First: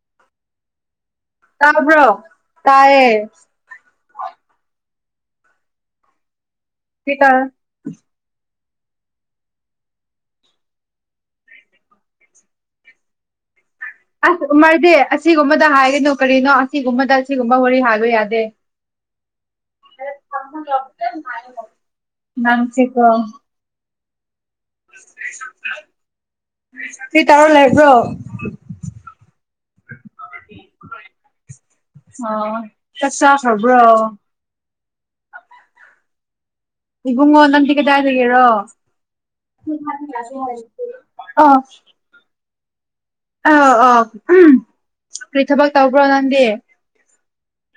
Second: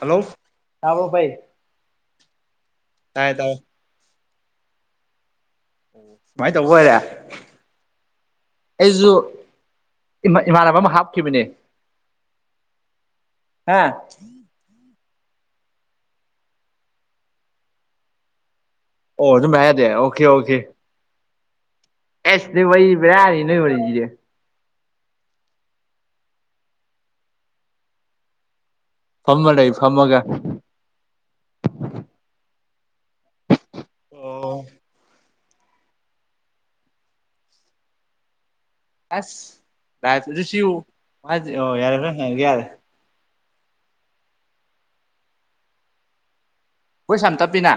hello ꯇꯥꯕꯣ ꯐ ꯇꯥꯕ꯭ꯔꯣ ꯇ ꯇꯥꯏꯌꯦ ꯇꯥꯕꯣ ꯁꯨꯃꯥꯏꯅ ꯇꯧꯕ ꯍꯥꯏꯔꯦ ꯁ꯭ꯄꯤꯀꯔ ꯑꯩꯁꯨ ꯏꯃꯥꯟꯅꯕ ꯑꯃ ꯍꯥꯞꯈꯤꯕꯅꯦ ꯍꯥ ꯑꯣ ꯑꯁ ꯎꯃꯔꯗꯤ ꯑꯁꯤꯒꯨꯝꯕꯗ ꯍꯥꯏꯒꯅꯨ ꯀꯔꯤꯅꯣ ꯑꯁꯤꯒꯨꯝꯕꯗ ꯑꯁꯤꯒꯨꯝꯕ ꯍꯣꯔ ꯍꯥꯏꯕ ꯌꯥꯗꯦ ꯑꯣ ꯑꯗꯨꯝ ꯃꯌꯥꯝꯗꯦ ꯑꯣꯀꯦ ꯑꯣꯀꯦ ꯑꯦꯁ ꯅ ꯅꯤ ꯅꯣꯏ ꯋꯥꯔꯤꯦ ꯁꯤ ꯇꯥꯔꯣ ꯂꯩ ꯍꯥꯏꯕ꯭ꯔꯣ ꯐꯃ ꯅꯩꯅ ꯑꯩ ꯐꯃꯒ ꯀ ꯆ ꯐꯕ꯭ꯔꯣ ꯏꯕꯉꯣ ꯅ ꯇ ꯀꯦꯗ ꯍꯥꯏꯗꯒꯦꯔꯣ ꯑꯁ ꯂꯥꯏꯐꯇꯁꯨ ꯁꯤꯌꯨ ꯑ ꯃꯥꯁꯦ ꯑꯣ ꯌꯥꯔꯦ ꯍꯣꯔꯦꯟ ꯍꯪꯉꯒꯦ ꯌꯥꯔꯦ ꯑ ꯑꯥꯎ ꯎ ꯀꯔꯤ ꯊꯕꯛ ꯇꯧꯕ꯭ꯔꯣ ꯅꯪꯗꯤ ꯍꯣꯏ ꯁꯝ ꯇꯞꯄꯤꯅ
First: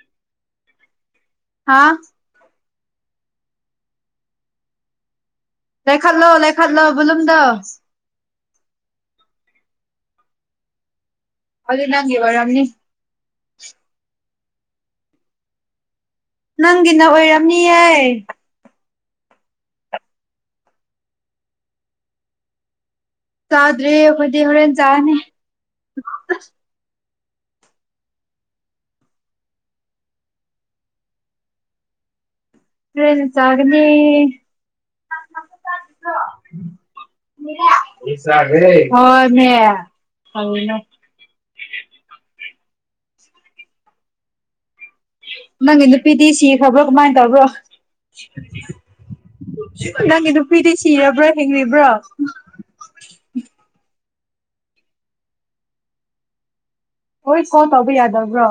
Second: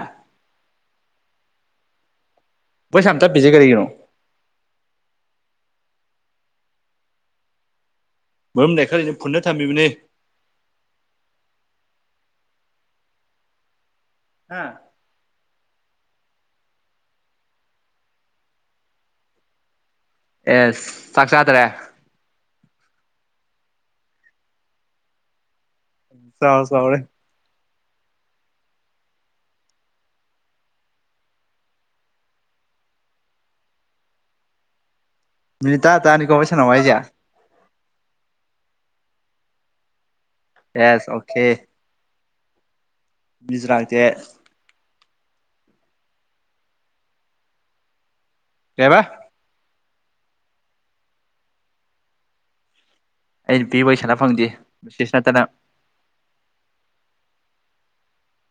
ꯍꯥꯥ ꯑꯩꯣꯏ ꯁꯝꯇꯞꯄꯤꯁꯦ ꯀꯔꯤꯒꯤꯅꯣ ꯂꯩꯥꯏꯈꯠꯂꯣ ꯂꯩꯥꯏꯈꯠꯂꯣ ꯕꯂꯨꯝꯗ ꯃꯔꯝ ꯂꯩꯏ ꯈꯔ ꯄꯨꯟꯅ ꯊꯝꯕꯤꯕꯅꯦ ꯑꯗꯨꯗ ꯅꯪꯒꯤ ꯑꯣꯏꯔꯥꯝꯅꯤ ꯍꯥꯥ ꯅꯪꯒꯤꯅ ꯑꯣꯏꯔꯝꯅꯤꯌꯦ ꯑꯦꯁ ꯆꯥꯛꯆꯥꯥꯠꯇ꯭ꯔꯦ ꯆꯥꯗ꯭ꯔꯦ ꯑꯩꯈꯣꯏꯗꯤ ꯍꯣꯔꯦꯟ ꯆꯥꯅꯤ ꯆꯥꯎ ꯆꯥꯎꯔꯦ ꯐꯦꯁ ꯆꯒꯅꯤ ꯃꯤꯅꯤꯠ ꯇꯔꯥ ꯇꯥꯔꯥꯅꯤꯀꯣ ꯋꯥꯔꯤ ꯁꯅꯧ ꯍꯥꯏꯖꯦ ꯍꯣꯏꯃꯦ ꯀꯔꯤꯅꯣ ꯌꯥꯁ ꯑꯣꯀꯦ ꯨꯖꯔꯥꯛꯁꯦ ꯅꯪꯒꯤ ꯅꯨꯄꯤꯗꯤ ꯁꯤꯈ꯭ꯔꯕ꯭ꯔꯣ ꯀꯃꯥꯏꯅ ꯇꯧꯕ꯭ꯔꯣ ꯀꯩꯕ ꯅꯪꯒꯤ ꯅꯨꯄꯤꯗꯤ ꯁꯤꯔꯕ꯭ꯔꯣ ꯍꯤꯡꯕ꯭ꯔꯣ ꯑꯩ ꯅꯨꯄꯤ ꯋꯥꯔꯤ ꯁꯥꯟꯅ ꯐꯪꯗꯦ ꯕꯤꯁꯦꯁ ꯅꯠꯇꯅ ꯍꯣꯏ ꯀꯣꯜ ꯇꯧꯕ ꯌꯥꯗꯕ꯭ꯔꯣ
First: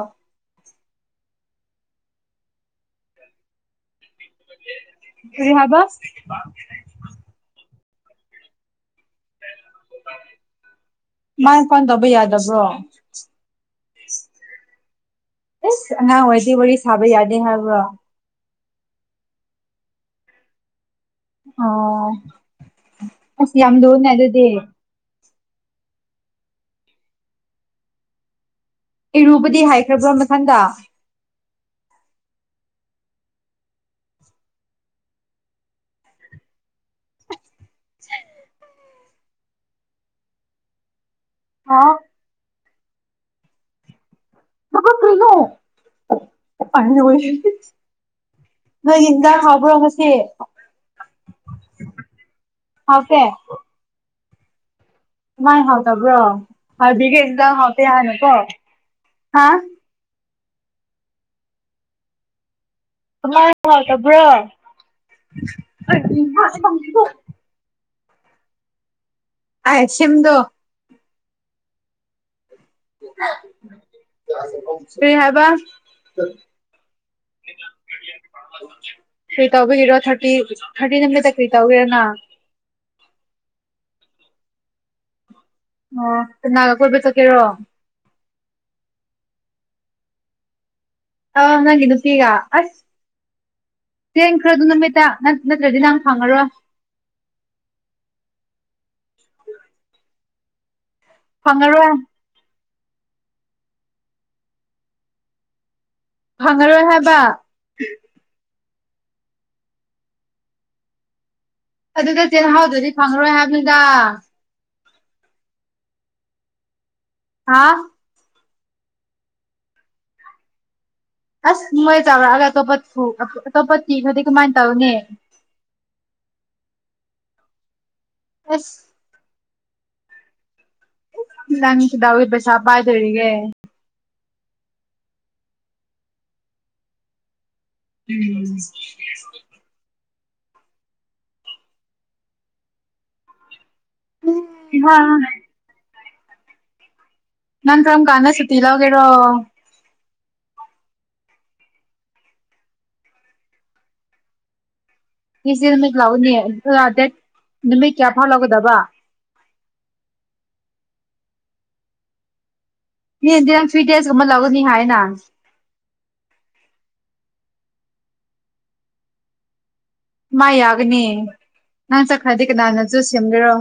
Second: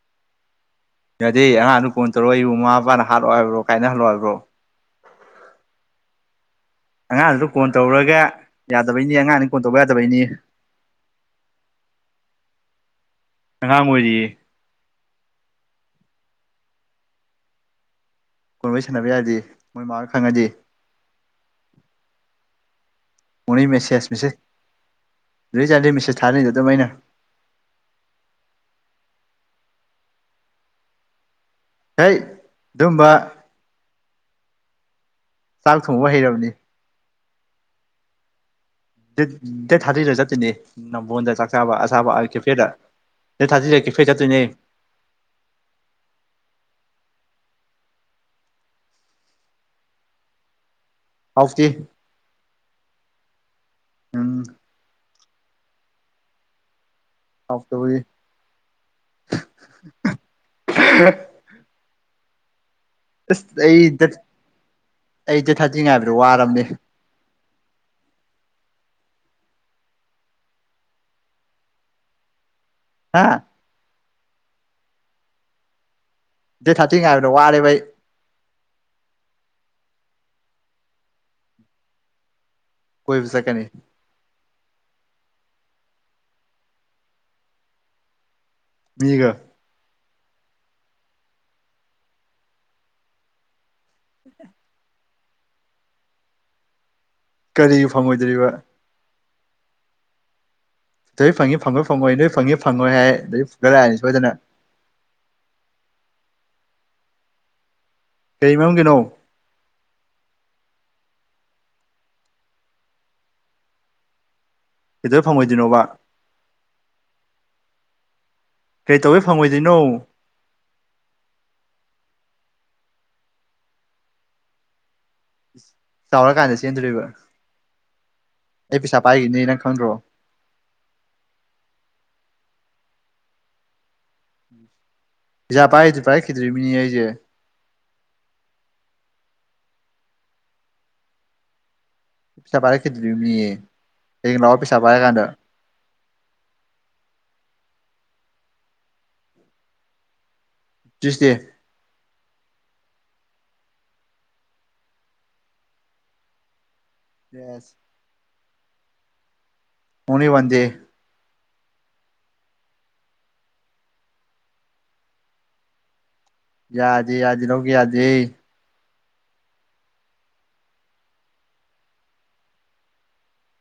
ꯌꯥꯗꯦ ꯑꯉꯥꯡꯗꯨ ꯀ ꯐꯣꯟ ꯇꯧꯔꯛꯏꯕꯕꯨ ꯃꯃꯥ ꯃꯄꯥꯅ ꯍꯥꯠꯂꯛꯑꯣ ꯍꯥꯏꯕ꯭ꯔꯣ ꯀꯥꯏꯅꯍꯜꯂꯣ ꯍꯥꯏꯕ꯭ꯔꯣ ꯀꯔꯤ ꯍꯥꯕ ꯑꯉꯥꯡꯗꯨꯗ ꯐꯣꯟ ꯇꯧꯔꯒ ꯌꯥꯗꯕꯩꯅꯤ ꯑꯉꯥꯡ ꯃꯥꯏ ꯄꯥꯟ ꯇꯧꯕ ꯌꯥꯗꯕ꯭ꯔꯣ ꯉꯃ ꯑꯣꯏꯖꯤ ꯑꯦꯁ ꯑꯉꯥꯡ ꯑꯣꯏꯗꯤ ꯋꯥꯔꯤ ꯁꯥꯕ ꯌꯥꯗꯦ ꯍꯥꯏꯕ꯭ꯔ ꯀꯣꯟꯕꯩ ꯁꯥꯟꯅꯕ ꯌꯥꯗꯦ ꯃꯣꯏ ꯃꯥꯅ ꯈꯪꯉꯗꯤ ꯑꯣ ꯎ ꯑꯁ ꯌꯥꯝ ꯂꯨꯅꯦ ꯃꯦꯁꯦꯁ ꯃꯁꯦ ꯑꯗꯨꯗꯤ ꯨꯏ ꯆꯥꯟꯗ ꯃꯤꯁꯦꯁ ꯊꯥꯅꯗ ꯇ ꯃꯣꯏꯅ ꯏꯔꯨꯕꯗꯤ ꯍꯥꯏꯈ꯭ꯔꯕ꯭ꯔꯥ ꯃꯊꯪꯗ ꯍꯣꯏ ꯑꯗꯨꯝꯕ ꯆꯥꯛ ꯊꯣꯡꯕ ꯍꯩꯔꯕꯅꯤ ꯗꯦꯠ ꯊꯥꯗ꯭ꯗ ꯆꯠꯇꯣꯏꯅꯦ ꯅꯝꯕꯣꯟꯗ ꯆꯥꯛ ꯆꯕ ꯍꯥꯎ ꯑꯁꯥꯕ ꯀꯦꯐꯦꯗ ꯅ ꯊꯥꯖꯤ ꯂꯩ ꯐꯦ ꯆꯠ [unintelligible] ꯅꯣꯏ ꯏꯟꯗꯥꯥꯡ ꯍꯥꯕ꯭ꯔꯣ ꯉꯁꯦ ꯍꯥꯎꯇꯦ ꯍꯥꯎꯇꯦ ꯎꯪ ꯃꯥꯏ ꯍꯥꯎꯇꯕ꯭ꯔꯣ ꯍꯥꯏꯕꯤꯒꯩꯁꯤꯗ ꯍꯄꯦ ꯍꯥꯎꯇꯕꯒꯤ ꯍꯅꯨꯀꯣ ꯍꯥ [inaudible] ꯑꯁ ꯃ ꯑꯩ ꯗꯦꯠ ꯇꯕ꯭ꯔꯣ ꯑꯩ ꯗꯦꯠ ꯊꯥꯔꯇꯤ ꯉꯥꯏꯕꯗ ꯋꯥꯔꯕꯅꯦ ꯑ ꯁꯤꯝꯗꯣ ꯍꯥ ꯁꯤ ꯍꯥꯏꯕ ꯗꯦꯠ ꯊꯥꯔꯇꯤ ꯍꯥꯏꯥꯏꯕꯗꯣ ꯋꯥꯔꯦꯕꯩ ꯔ ꯊꯥꯔꯇꯤ ꯊꯥꯔꯇꯤ ꯅꯨꯃꯤꯠꯇ ꯀꯔꯤ ꯇꯧꯒꯦꯔꯅ ꯀꯣꯏ ꯆꯀꯦꯅꯤ ꯑꯣꯅꯥꯒꯥ ꯀꯣꯏꯕ ꯆꯠꯀꯦꯔꯣ ꯃꯤꯒ ꯑ ꯅꯪꯒꯤ ꯅꯨꯄꯤꯒ ꯑꯁ ꯆꯦꯡꯈ꯭ꯔꯗꯨ ꯅꯨꯃꯤꯠꯇ ꯅꯪ ꯅꯠꯇ꯭ꯔꯗꯤ ꯅꯪ ꯐꯪꯉꯔꯣꯏ ꯀꯔꯤꯒꯤ ꯐꯪꯉꯣꯏꯗ꯭ꯔꯤꯕ [inaudible] ꯅꯣꯏ ꯐꯪꯉꯤ ꯐꯪꯏ ꯐꯪꯉꯔꯣꯏ ꯐꯪꯉꯣꯏ ꯅꯣꯏ ꯐꯪꯉꯤ ꯐꯪꯉꯣꯏ ꯍꯥꯏ ꯑꯩ ꯐꯨꯒ ꯂꯥꯛꯑꯅꯤ ꯁꯣꯏꯗꯅ ꯐꯪꯉꯔꯣꯏ ꯍꯥꯏꯕ ꯀꯩ ꯃꯔꯥꯡꯒꯤꯅꯣ ꯑꯗꯨꯗ ꯆꯤꯍꯥꯎꯗꯨꯗꯤ ꯐꯪꯉꯔꯣꯏ ꯍꯥꯏꯕꯅꯤꯗ ꯀꯇ ꯐꯪꯉꯣꯏꯗꯣꯏꯅꯣꯕ ꯍꯥꯥ ꯀꯩ ꯇꯧꯕꯩ ꯐꯪꯉꯣꯏꯗꯣꯏꯅꯣ ꯑꯁ ꯃꯣꯏ ꯆꯥꯎꯔꯛꯑꯒ ꯑꯇꯣꯞꯄ ꯑꯇꯣꯞꯄ ꯀꯤ ꯍꯥꯏꯗꯤ ꯀꯃꯥꯏꯅ ꯇꯧꯅꯦ ꯆꯥꯎꯔꯀꯥꯟꯗ ꯆꯦꯟꯗꯣꯔꯤꯕ ꯑꯁ ꯑꯩ ꯄꯩꯁꯥ ꯄꯥꯏꯈꯤꯅꯤ ꯅꯪ ꯐꯪꯗ꯭ꯔꯣ ꯅꯪꯁꯤꯗꯎꯕꯁꯕ ꯍꯥꯏꯗꯦ [unintelligible] ꯄꯩꯁꯥ ꯄꯥꯏꯗꯨ ꯄꯥꯏꯔꯛꯈꯤꯗꯣꯏ ꯃꯤꯅꯤ ꯑꯩꯁꯦ ꯎꯝ ꯄꯩꯁꯥ ꯄꯥꯏꯔꯛꯈꯤꯗ꯭ꯔꯤ ꯃꯤ ꯍꯌꯦꯡ ꯂꯥꯛꯑꯣ ꯄꯤꯁꯥ ꯍꯥ ꯄꯥꯏꯔ ꯀꯥꯟꯗ ꯅꯪ ꯀꯝ ꯀꯥꯟꯘ ꯁꯨꯇꯤ ꯂꯧꯒꯦꯔꯣ ꯇꯨꯏꯁꯗꯦ ꯁꯤꯁꯦ ꯅꯨꯃꯤ ꯂꯥꯛꯎꯅꯤ ꯗꯦꯠ ꯌꯦꯁ ꯅꯨꯃꯤꯠ ꯀꯌꯥ ꯐꯥꯎ ꯂꯧꯒꯗꯕ ꯑꯣꯡꯂꯤ ꯋꯥꯟꯗꯦ ꯍꯗꯤ ꯊ꯭ꯔꯤ ꯑꯃꯥ ꯂꯧꯒꯅꯤ ꯍꯥꯏꯑꯦꯅ ꯌꯥꯘꯦ ꯌꯥꯗꯦ ꯂꯧꯒꯦ ꯌꯗꯦ ꯃꯥ ꯌꯥꯒꯅꯤ ꯅꯪ ꯆꯠꯈꯗꯤꯦ ꯀꯅꯥꯅꯁꯨ ꯁꯦꯝꯗꯣꯏꯔꯣ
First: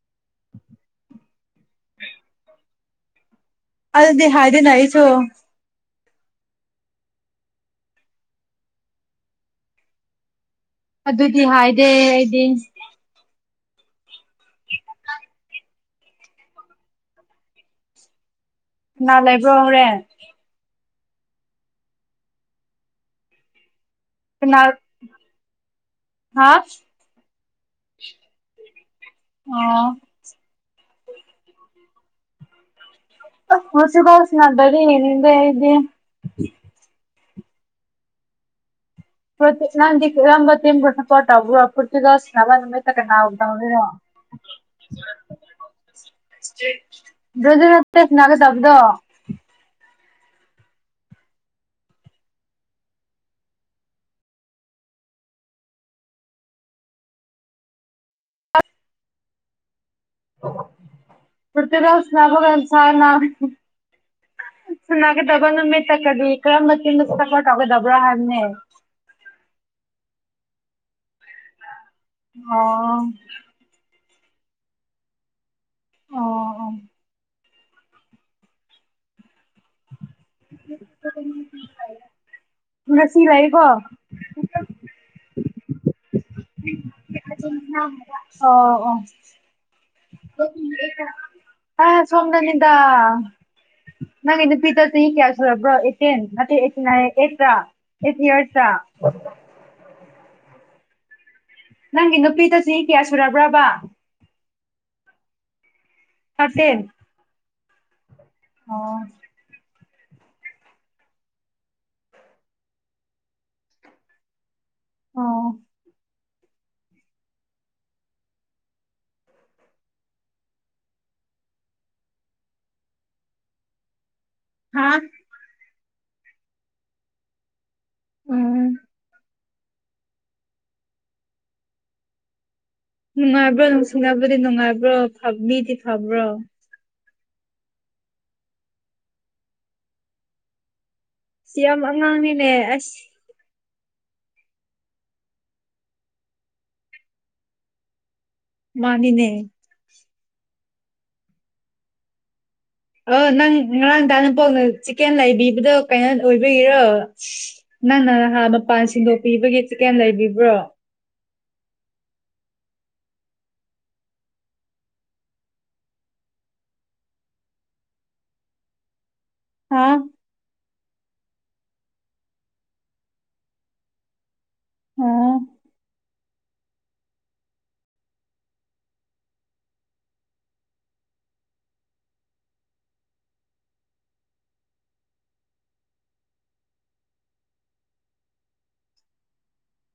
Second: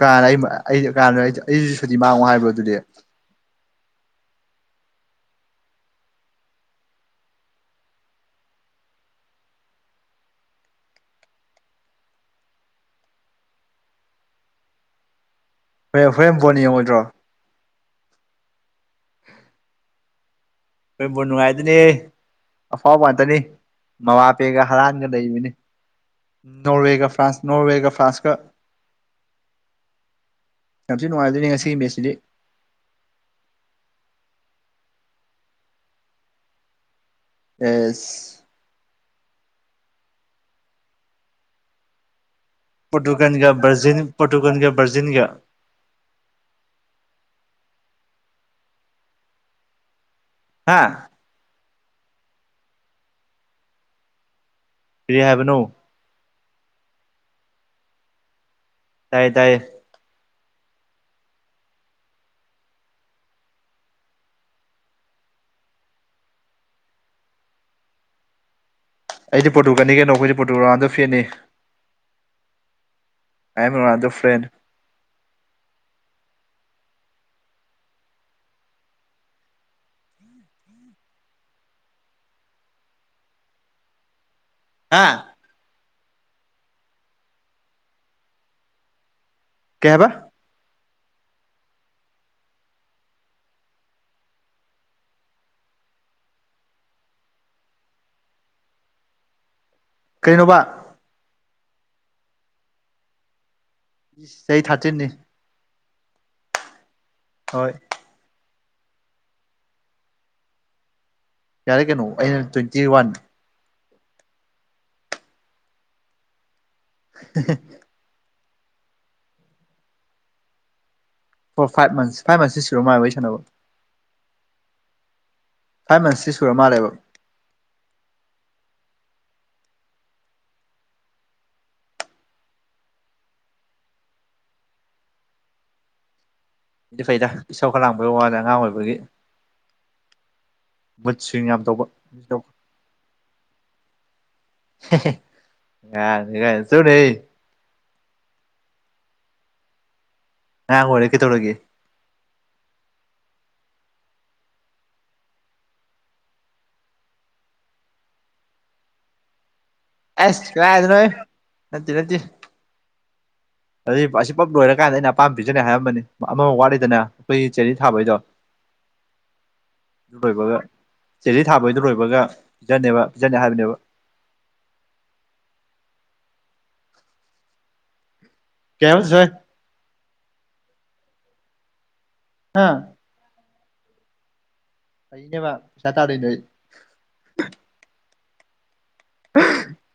ꯀꯅ ꯀ ꯑꯩꯁꯤ ꯁꯨꯗꯤ ꯃꯥꯡꯉꯣ ꯍꯥꯏꯕ꯭ꯔꯣ ꯑꯗꯨꯗꯤ ꯑꯘꯨ ꯗꯤ ꯍꯥꯏꯥꯏꯗꯤꯅꯑꯩꯁꯨ ꯑꯗꯨꯗꯤ ꯍꯥꯏꯗꯦ ꯑꯩꯗꯤ ꯍꯣꯔꯦꯟ ꯍꯣꯔꯦꯟ ꯕꯣ ꯌꯦꯡꯉꯣꯏꯗ꯭ꯔꯣ ꯅꯥ ꯂꯩꯕ꯭ꯔꯣ ꯍꯧꯔꯦꯟ ꯑꯣꯏꯕꯣꯟ ꯅꯨꯡꯉꯥꯏꯗꯣꯅꯤ ꯑꯐꯥꯎꯕꯉꯛꯇꯅꯤ ꯀꯅꯥ ꯃꯃꯥꯄꯦꯒ ꯍꯔꯥꯟꯒ ꯂꯩꯕꯅꯤ ꯍꯥ ꯅꯣꯔꯋꯦꯒ ꯐ꯭ꯔꯥꯟꯁ ꯅꯣꯔꯋꯦꯒ ꯐ꯭ꯔꯥꯟꯁꯀ ꯑ ꯌꯥꯝꯊꯤ ꯅꯨꯡꯉꯥꯏꯘꯣꯏꯅꯤ ꯉꯁꯤꯒꯤ ꯃꯦꯁꯁꯤꯗꯤ ꯨꯁꯤꯤꯕꯨꯥꯎꯁꯅꯕꯔꯤ ꯌꯦꯗꯦ [unintelligible] ꯑꯦꯁ ꯅꯘꯤ ꯀꯔꯝꯕ ꯇꯤꯝꯕꯨ ꯁꯥꯄꯣꯠ ꯇꯧꯕ꯭ꯔꯣ ꯃ ꯑꯗꯨꯃꯦ ꯇ ꯀꯅꯥꯗ ꯄꯣꯔꯇꯨꯒꯟꯒ ꯑꯣꯏꯔꯣ ꯕ꯭ꯔꯥꯖꯤꯟ ꯄꯣꯔꯇꯨꯒꯟꯒ ꯕ꯭ꯔꯥꯖꯤꯟꯒ [unintelligible] ꯔꯖꯠꯇꯅꯥꯒ ꯇꯧꯕꯗꯣ ꯍꯥꯥ ꯄꯦ ꯍꯥꯏꯦꯕꯅꯣ ꯇꯥꯏ ꯇꯥꯏꯌꯦ ꯄꯣꯔꯇꯨꯒꯜ ꯁꯅꯥꯈꯣ ꯁꯥ ꯅ ꯁꯥꯅꯒꯗꯥꯕ ꯅꯨꯃꯤꯠꯇ ꯀꯔꯤ ꯀꯔꯝꯕ ꯇꯤꯝꯘ ꯁꯥꯄꯣꯔꯠ ꯇꯧꯒꯗꯕ꯭ꯔ ꯍꯥꯏꯕꯅꯦ ꯑꯩꯗꯤ ꯄꯣꯔꯇꯨꯒꯜꯅꯤ ꯀꯩꯅꯣ ꯑꯩꯈꯣꯏꯗꯤ ꯄꯣꯔꯇꯨꯒꯜ ꯔꯣꯅꯜꯗꯣ ꯐꯦꯠꯅꯤ ꯑ ꯑꯑꯦꯝ ꯔꯣꯅꯜꯗꯣ ꯐꯦꯟ ꯑꯣ ꯑꯣ ꯎꯝ ꯎꯝ [inaudible] ꯉꯥꯁꯤ ꯂꯩꯌꯦꯀꯣ ꯍꯥ ꯑꯣ ꯑꯣ ꯀꯩ ꯍꯥꯏꯕ ꯑ ꯁꯣꯝꯗꯅꯤꯗ ꯅꯪ ꯅꯨꯄꯤ ꯘꯣꯆꯍꯤ ꯀꯌꯥ ꯁꯨꯔꯕ꯭ꯔꯣ ꯑꯦꯇꯤꯟ ꯅꯠꯇꯦꯠꯇ꯭ꯔꯠꯇ꯭ꯔꯥ [inaudible] ꯀꯩꯅꯣꯕ ꯅꯪꯒꯤ ꯅꯨꯄꯤꯗꯣ ꯆꯍꯤ ꯀꯌꯥ ꯁꯨꯔꯕ꯭ꯔꯕ ꯆꯍꯤ ꯊꯥꯔꯇꯤꯟꯅꯤ ꯊꯥꯔꯇꯤꯟꯅꯤ ꯍꯣꯏ ꯑꯣ ꯌꯥꯔꯦ ꯀꯩꯅꯣ ꯑꯩꯅ ꯇꯣꯏꯇꯤ ꯋꯥꯟ ꯑꯣ [unintelligible] ꯑꯣ ꯐꯥꯏꯚ ꯃꯟꯁ ꯐꯥꯏꯚ ꯃꯟꯁꯁꯤ ꯁꯨꯔ ꯃꯥꯥ ꯋꯔꯤ ꯁꯥꯟꯅꯕ ꯍꯥꯥ ꯐꯥꯏꯚ ꯃꯟꯁꯁꯤ ꯁꯨꯔ ꯃꯥꯜꯂꯦꯕ ꯎꯝ ꯅꯨꯡꯉꯥꯏꯕ꯭ꯔꯣ ꯅꯨꯡꯁꯤꯅꯕꯗꯤ ꯅꯨꯡꯉꯥꯏꯕ꯭ꯔꯣ ꯃꯤꯗꯤ ꯐꯕ꯭ꯔꯣ ꯏꯗꯤ ꯐꯩꯗ ꯏꯁꯥꯎ ꯈ ꯂꯥꯡꯕ ꯋꯥꯅꯦ ꯑꯉꯥꯡ ꯑꯣꯏꯕꯒꯤ ꯃꯨꯗ ꯁ꯭ꯋꯤꯡ ꯁꯤ ꯌꯥꯝ ꯇꯧꯕ ꯑꯉꯥꯡꯅꯤꯅꯦ ꯑꯁ ꯉꯥꯏꯅꯤ ꯀ ꯆꯅꯦ ꯃꯥꯅꯤꯅꯦ ꯉꯥꯡꯑꯣꯏꯔꯦ ꯀꯦ ꯇꯧꯔꯒꯦ ꯑ ꯅꯪ ꯉꯔꯥꯡꯗ ꯅꯄꯣꯛꯅ ꯆꯤꯛꯀꯦꯟ ꯂꯩꯕꯤꯕꯗꯣ ꯀꯩꯅꯣ ꯑꯣꯏꯕꯤꯒꯤꯔꯣ ꯅ ꯃꯄꯥꯟ ꯁꯤꯟꯗꯣꯛꯄꯤꯕꯒꯤ ꯆꯤꯛꯀꯦꯟ ꯑꯁ ꯂꯩꯕꯤꯕ꯭ꯔꯣ ꯀꯥꯏꯗ ꯅꯣꯍꯦ ꯅꯠꯇ ꯅꯠꯇ ꯑꯗꯨ ꯑꯁꯤ ꯄꯞ ꯂꯣꯏꯔꯀꯥꯟꯗ ꯑꯩꯅ ꯑꯄꯥꯝꯕ ꯄꯤꯖꯅꯤ ꯍꯥꯏꯔꯝꯕꯅꯤ ꯑꯃꯃ ꯋꯥꯠꯂꯤꯗꯅ ꯑꯩꯈꯣꯏꯒꯤ ꯆꯦꯔꯤ ꯊꯥꯕꯩꯗꯣ ꯍꯥ ꯕꯣꯏꯕꯒ ꯆꯦꯔꯤ ꯊꯥꯕꯩꯗ ꯂꯣꯏꯕꯒ ꯄꯤꯖꯅꯦꯕ ꯄꯤꯖꯅꯤ ꯍꯥꯏꯕꯅꯦꯕ [inaudible] ꯑꯣ ꯀꯩ ꯍꯥꯏꯕꯁꯦ ꯑꯥ ꯑꯩꯅꯦ ꯃꯥ ꯆꯇꯗꯏ [unintelligible]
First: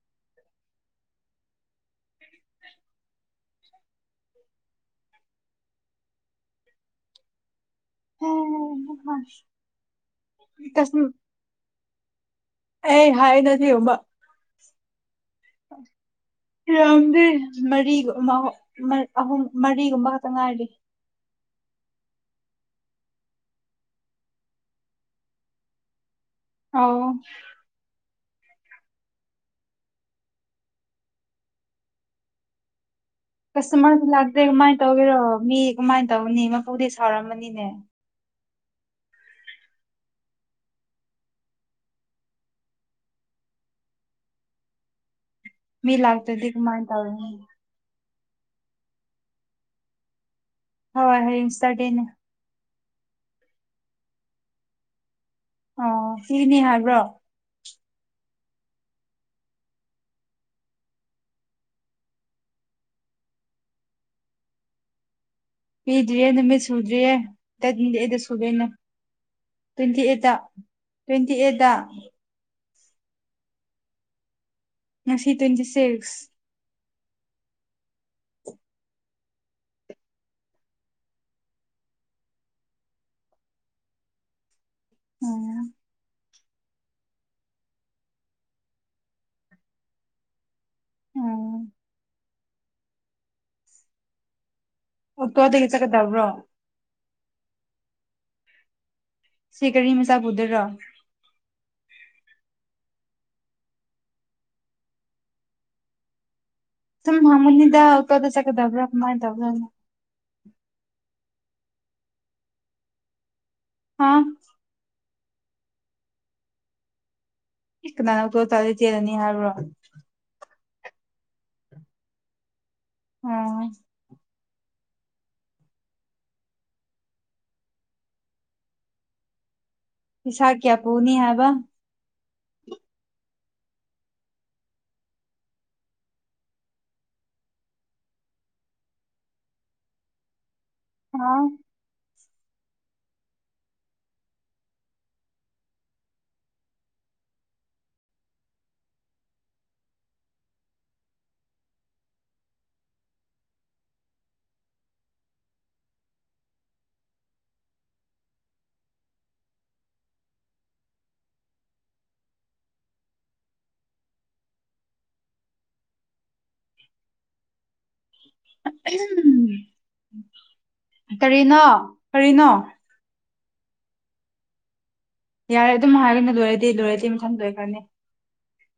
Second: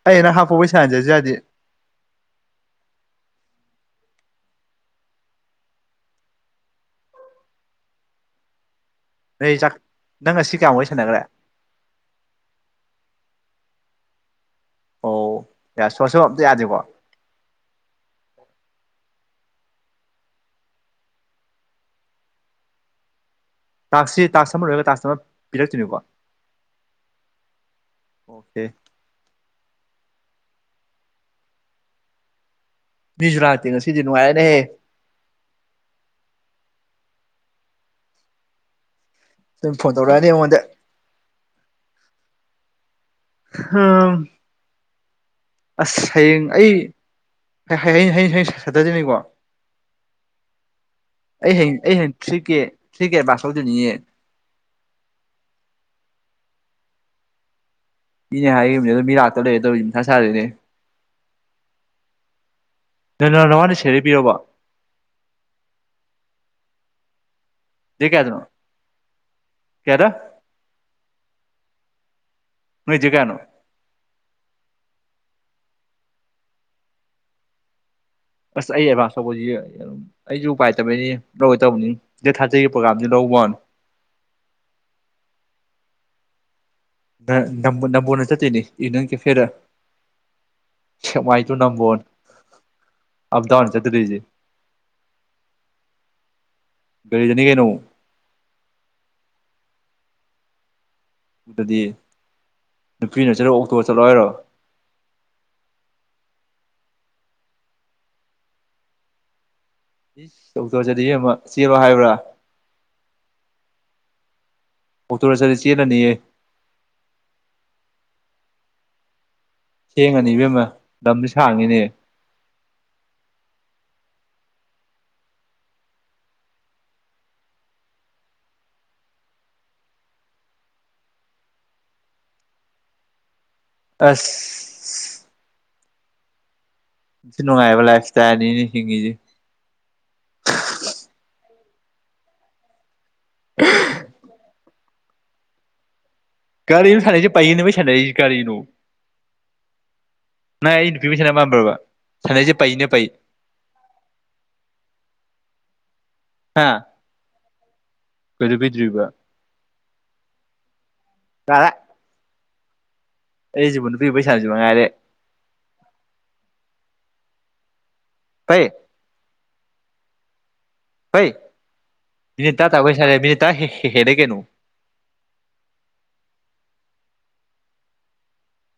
ꯑꯩꯅ ꯍꯥꯞꯄ ꯄꯩꯁꯟꯖꯁꯨ ꯌꯥꯗꯤ ꯎꯝ ꯅꯣꯏꯆꯥꯛ ꯅꯪ ꯉꯁꯤ ꯀꯌꯥꯃꯨ ꯋꯥꯏ ꯁꯥꯟꯅꯈ꯭ꯔꯦ ꯑꯦ ꯍꯥꯏ ꯅ ꯎꯃ ꯑꯣ ꯌꯥ ꯁꯣ ꯁꯣ ꯑꯝꯇ ꯌꯥꯗꯦꯀꯣ ꯔꯝꯕꯤ ꯃꯔꯤ ꯑꯍꯨꯝ ꯃꯔꯤꯒꯨꯝꯕ ꯈꯛꯇ ꯉꯥꯏꯔꯤ ꯇꯥꯛꯁꯤ ꯇꯥꯛꯁ ꯑꯃ ꯂꯣꯏꯔꯒ ꯇꯥꯛ ꯑꯝꯃ ꯄꯤꯔꯛꯇꯣꯏꯅꯤꯀꯣ ꯑꯥꯎ ꯑꯣꯀꯦ ꯃꯤꯁꯨ ꯂꯥꯛꯇꯦ ꯉꯁꯤꯗꯤ ꯀꯁꯇꯃꯔꯁꯨ ꯂꯥꯛꯇꯦ ꯅꯨꯡꯉꯥꯏꯔꯦꯅꯦꯍꯦ ꯀꯃꯥꯏꯅ ꯇꯧꯒꯦꯔꯣ ꯃꯤ ꯀꯃꯥꯏꯅ ꯇꯧꯅꯤ ꯃꯄꯨꯗꯤ ꯁꯥꯎꯔꯝꯃꯅꯤꯅꯦ ꯁꯨꯝ ꯐꯣꯟ ꯇꯧꯔꯛꯑꯅꯤ ꯑꯩꯉꯣꯟꯗ ꯑꯥ ꯃꯤ ꯑꯁ ꯍꯌꯦꯡ ꯂꯥꯛꯇ꯭ꯔꯗꯤ ꯑꯩ ꯀꯃꯥꯏꯅ ꯇꯧꯔꯅꯤ ꯍꯌꯦꯡ ꯍꯌꯦꯡ ꯍꯌꯦꯡ ꯁꯇꯔꯗꯦꯅꯤꯀꯣ ꯍꯣꯏ ꯑꯩ ꯍꯌꯦꯡ ꯑꯩ ꯁꯇꯔꯗꯦꯅꯦ ꯍꯌꯦꯡ ꯊ꯭ꯔꯤꯀꯦ ꯊ꯭ꯔꯤꯀꯦ ꯑꯦꯗꯚꯥꯟꯁ ꯂꯧꯗꯨꯅꯤꯅꯦ ꯑꯣ ꯁꯤꯅꯤ ꯍꯥꯏꯕ꯭ꯔꯣ ꯃꯤꯅꯦ ꯍꯥꯏꯈꯤꯕꯅꯦ ꯑꯗꯨ ꯃꯤ ꯂꯥꯛꯇ ꯂꯩꯔꯦ ꯇꯧꯏꯁꯦ ꯁꯥꯔꯤꯔꯅꯦ ꯅꯣꯏ ꯅ ꯅꯃꯅꯤ ꯁꯦꯔꯤꯕꯤꯔꯕ ꯄꯤꯗ꯭ꯔꯤꯌꯦ ꯅꯨꯃꯤꯠ ꯁꯨꯗ꯭ꯔꯤꯌꯦ ꯇꯋꯦꯟꯇꯤ ꯗꯦꯠ ꯑꯩꯠꯇ ꯀꯌꯥꯗꯅꯣ ꯁꯨꯗꯣꯏꯅ ꯇ꯭ꯋꯦꯟꯇꯤ ꯀꯌꯥꯗ ꯑꯩꯠꯇ ꯇ꯭ꯋꯦꯟꯇꯤ ꯑꯩꯠꯇ ꯅꯣꯏꯖ ꯀꯌꯥꯅꯣ ꯉꯁꯤ ꯇ꯭ꯋꯦꯟꯇꯤ ꯁꯤꯛꯁ ꯑꯁ ꯑꯩ ꯑꯦꯗꯚꯥꯟꯁ ꯂꯧꯕꯁꯤ ꯑꯩꯁꯨ ꯎꯄꯥꯏꯇꯕꯩꯅꯤ ꯂꯧꯒꯦ ꯇꯧꯕꯅꯤ ꯗꯦꯠ ꯊꯥꯔꯇꯤꯒꯤ ꯄ꯭ꯔꯣꯒꯥꯝꯗꯨ ꯂꯧꯕ ꯋꯥꯟ ꯎꯝ ꯅꯝꯕꯣꯅ ꯆꯠꯇꯅꯤ ꯇꯨꯏꯅꯦ ꯏꯚꯤꯅꯤꯡ ꯀꯐꯦꯗ ꯁꯦꯛꯃꯥꯏ ꯇꯨ ꯎꯝ ꯅꯝꯕꯣꯟ ꯑꯕꯗꯥꯎꯟ ꯆꯠꯇꯔꯤꯖꯦ ꯑꯣꯛꯇꯣꯗꯒꯤꯗꯒꯤ ꯆꯠꯀꯗꯕ꯭ꯔꯣ ꯂꯤꯗꯅꯤ ꯀꯦꯅꯨ ꯁꯤ ꯀꯔꯤ ꯃꯁꯥꯕꯨꯗ꯭ꯔꯣ ꯑꯗꯨꯗꯤ ꯅꯨꯄꯤꯅ ꯆꯠꯂꯣ ꯑꯣꯛꯇꯣ ꯆꯠꯂꯣ ꯍꯥꯏꯔꯣ ꯁ ꯃꯃꯨꯅꯤꯗ ꯇꯗ ꯆꯒ ꯗꯕ꯭ꯔ ꯃꯥ ꯗꯕꯔ ꯏꯁ ꯆꯧꯊ ꯆꯗꯤ ꯆꯦꯕ ꯍꯥꯏꯕ꯭ꯔꯥ ꯍꯥꯥ ꯑꯣꯛꯇꯣ ꯔ ꯆꯠꯂ ꯆꯦꯜꯂꯅꯤꯌꯦ ꯅꯪꯒ ꯇꯣ ꯇ ꯂꯩꯗꯦꯅꯤ ꯍꯥꯏ꯭ꯔꯣ ꯊꯦꯡꯉꯅꯤ ꯏꯕꯦꯝ ꯑꯃ ꯂꯝꯁꯨ ꯁꯥꯡꯉꯤꯅꯦ ꯑꯝ ꯄꯁꯥ ꯀꯌꯥ ꯄꯅꯤ ꯍꯥꯏꯕ ꯑꯁ ꯏꯁꯨ ꯅꯨꯡꯉꯥꯏ ꯍꯥꯏꯕ ꯂꯐꯈꯤ ꯇꯅꯤꯅꯤ ꯍꯤꯡꯉꯤꯁꯤ ꯑꯥ [unintelligible] ꯒꯥꯔꯤꯅ ꯁꯥꯟꯅꯁꯦ ꯄꯥꯏꯌꯦꯅꯦꯕꯩ ꯁꯥꯟꯅꯁꯤ ꯒꯥꯔꯤꯅ ꯑꯩ ꯅꯨꯄꯤ ꯃ ꯁꯥꯟꯅꯕ ꯄꯝꯕ꯭ꯔꯔꯕ ꯁꯥꯟꯅꯁꯦ ꯄꯥꯏꯅꯦ ꯄꯥꯏ [unintelligible] ꯍꯥ ꯀꯕꯤꯗ꯭ꯕ ꯀꯔꯦ ꯑꯩꯁꯤꯕꯨ ꯅꯨꯄꯤ ꯄꯩꯁꯥꯁꯨ ꯃꯉꯥꯏꯔꯦ ꯄꯩ ꯝ ꯍꯩ ꯀꯔꯤꯅꯣ ꯃꯤ ꯇ ꯇꯥꯩꯁꯔꯦ ꯃꯤ ꯇ ꯍ ꯍꯦꯗꯦ ꯀꯅꯨ ꯌꯥꯔꯦ ꯑꯗꯨꯝ ꯍꯥꯏꯔꯒꯅꯤ ꯂꯣꯏꯔꯗꯤ ꯂꯣꯏꯔꯗꯤ ꯃꯊꯪ ꯂꯣꯏꯈ꯭ꯔꯅꯤ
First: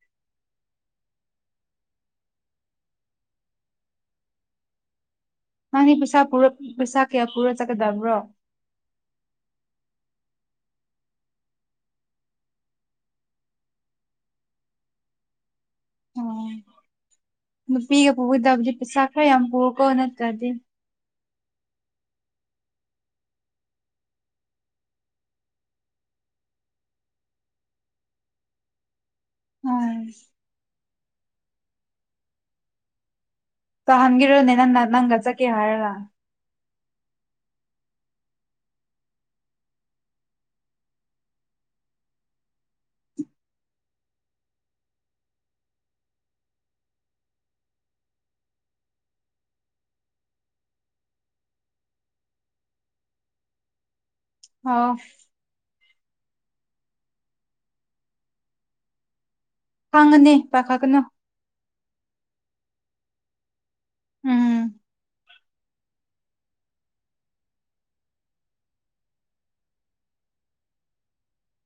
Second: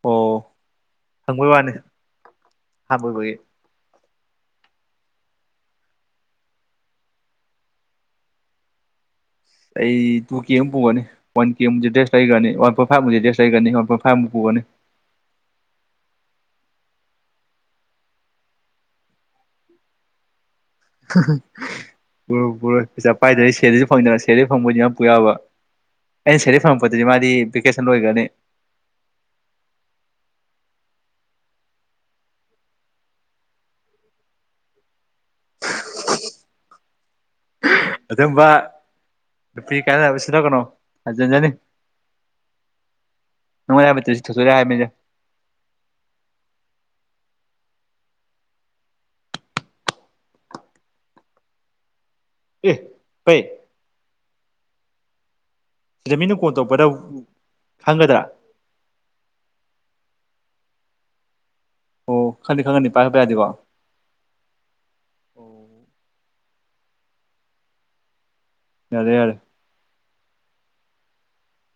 ꯑꯣ ꯍꯪꯕꯩ ꯋꯥꯅꯦ ꯍꯥꯟꯕꯣꯏꯕꯒꯤ ꯅꯪꯅꯦ ꯄꯩꯁꯥ ꯄꯩꯁꯥ ꯀꯌꯥ ꯄꯨꯔ ꯆꯠꯀꯗꯕ꯭ꯔꯣ ꯑꯩ ꯇꯨ ꯀꯦ ꯑꯃ ꯄꯨꯒꯅꯤ ꯋꯥꯟ ꯀꯦꯨ ꯗ꯭ꯔꯦꯁ ꯂꯩꯒꯅꯤ ꯋꯥꯟ ꯄꯔ ꯐꯥꯏꯨ ꯗ꯭ꯔꯦꯁ ꯂꯩꯒꯅꯤ ꯋꯥꯟ ꯄꯔ ꯐꯥ ꯑꯃ ꯄꯨꯒꯅꯤ ꯅꯦ ꯑꯣ ꯅꯨꯄꯤꯒ ꯄꯨꯒꯗꯕꯗꯤ ꯄꯩꯁꯥ ꯈꯔ ꯌꯥꯝ ꯄꯨꯔꯀꯣ ꯅꯠꯇ꯭ꯔꯗꯤ ꯔꯣꯏ ꯄꯨꯔꯣꯏ ꯄꯩꯁꯥ ꯄꯥꯏꯗꯔꯤ ꯁꯦꯔꯤꯁꯨ ꯐꯪꯗꯅ ꯁꯦꯜꯂꯤ ꯐꯪꯕꯅꯤꯅ ꯄꯨꯌꯥꯕ ꯑꯩꯅ ꯁꯦꯔꯤ ꯐꯪꯉꯛꯄꯗꯗꯤ ꯃꯥꯗꯤ ꯚꯦꯀꯦꯁꯟ ꯂꯣꯏꯒꯅꯤ ꯎꯝ ꯁꯣꯍꯥꯟꯒꯤꯔꯣꯅꯦ ꯅꯪ ꯅꯪꯒ ꯆ ꯀꯦ ꯍꯥꯏꯔꯂ ꯑꯗꯨꯒꯝꯕ ꯅꯨꯄꯤ ꯀꯥꯏꯅꯕꯁꯤꯅ ꯀꯩꯅꯣ ꯍꯟꯖꯤꯟꯖꯅꯤ ꯅ ꯃꯕ ꯇꯁꯤ ꯊꯁꯨ ꯌꯥ ꯃ ꯑꯦ ꯄꯩ ꯑꯥ ꯁꯤꯗꯃꯤꯅ ꯀꯣꯟ ꯇꯧꯕꯧꯕꯗ ꯈꯪꯒꯗ꯭ꯔꯥ ꯍꯥꯡꯉꯅꯦ ꯄꯥꯈꯥꯒꯅ ꯑꯣ ꯈꯪꯅꯤ ꯈꯪꯒꯅꯤ ꯄꯥꯏ ꯍꯥꯏꯄ ꯌꯥꯗꯤꯀꯣ ꯎꯝ ꯑꯣ ꯌꯥꯗ ꯌꯥꯔ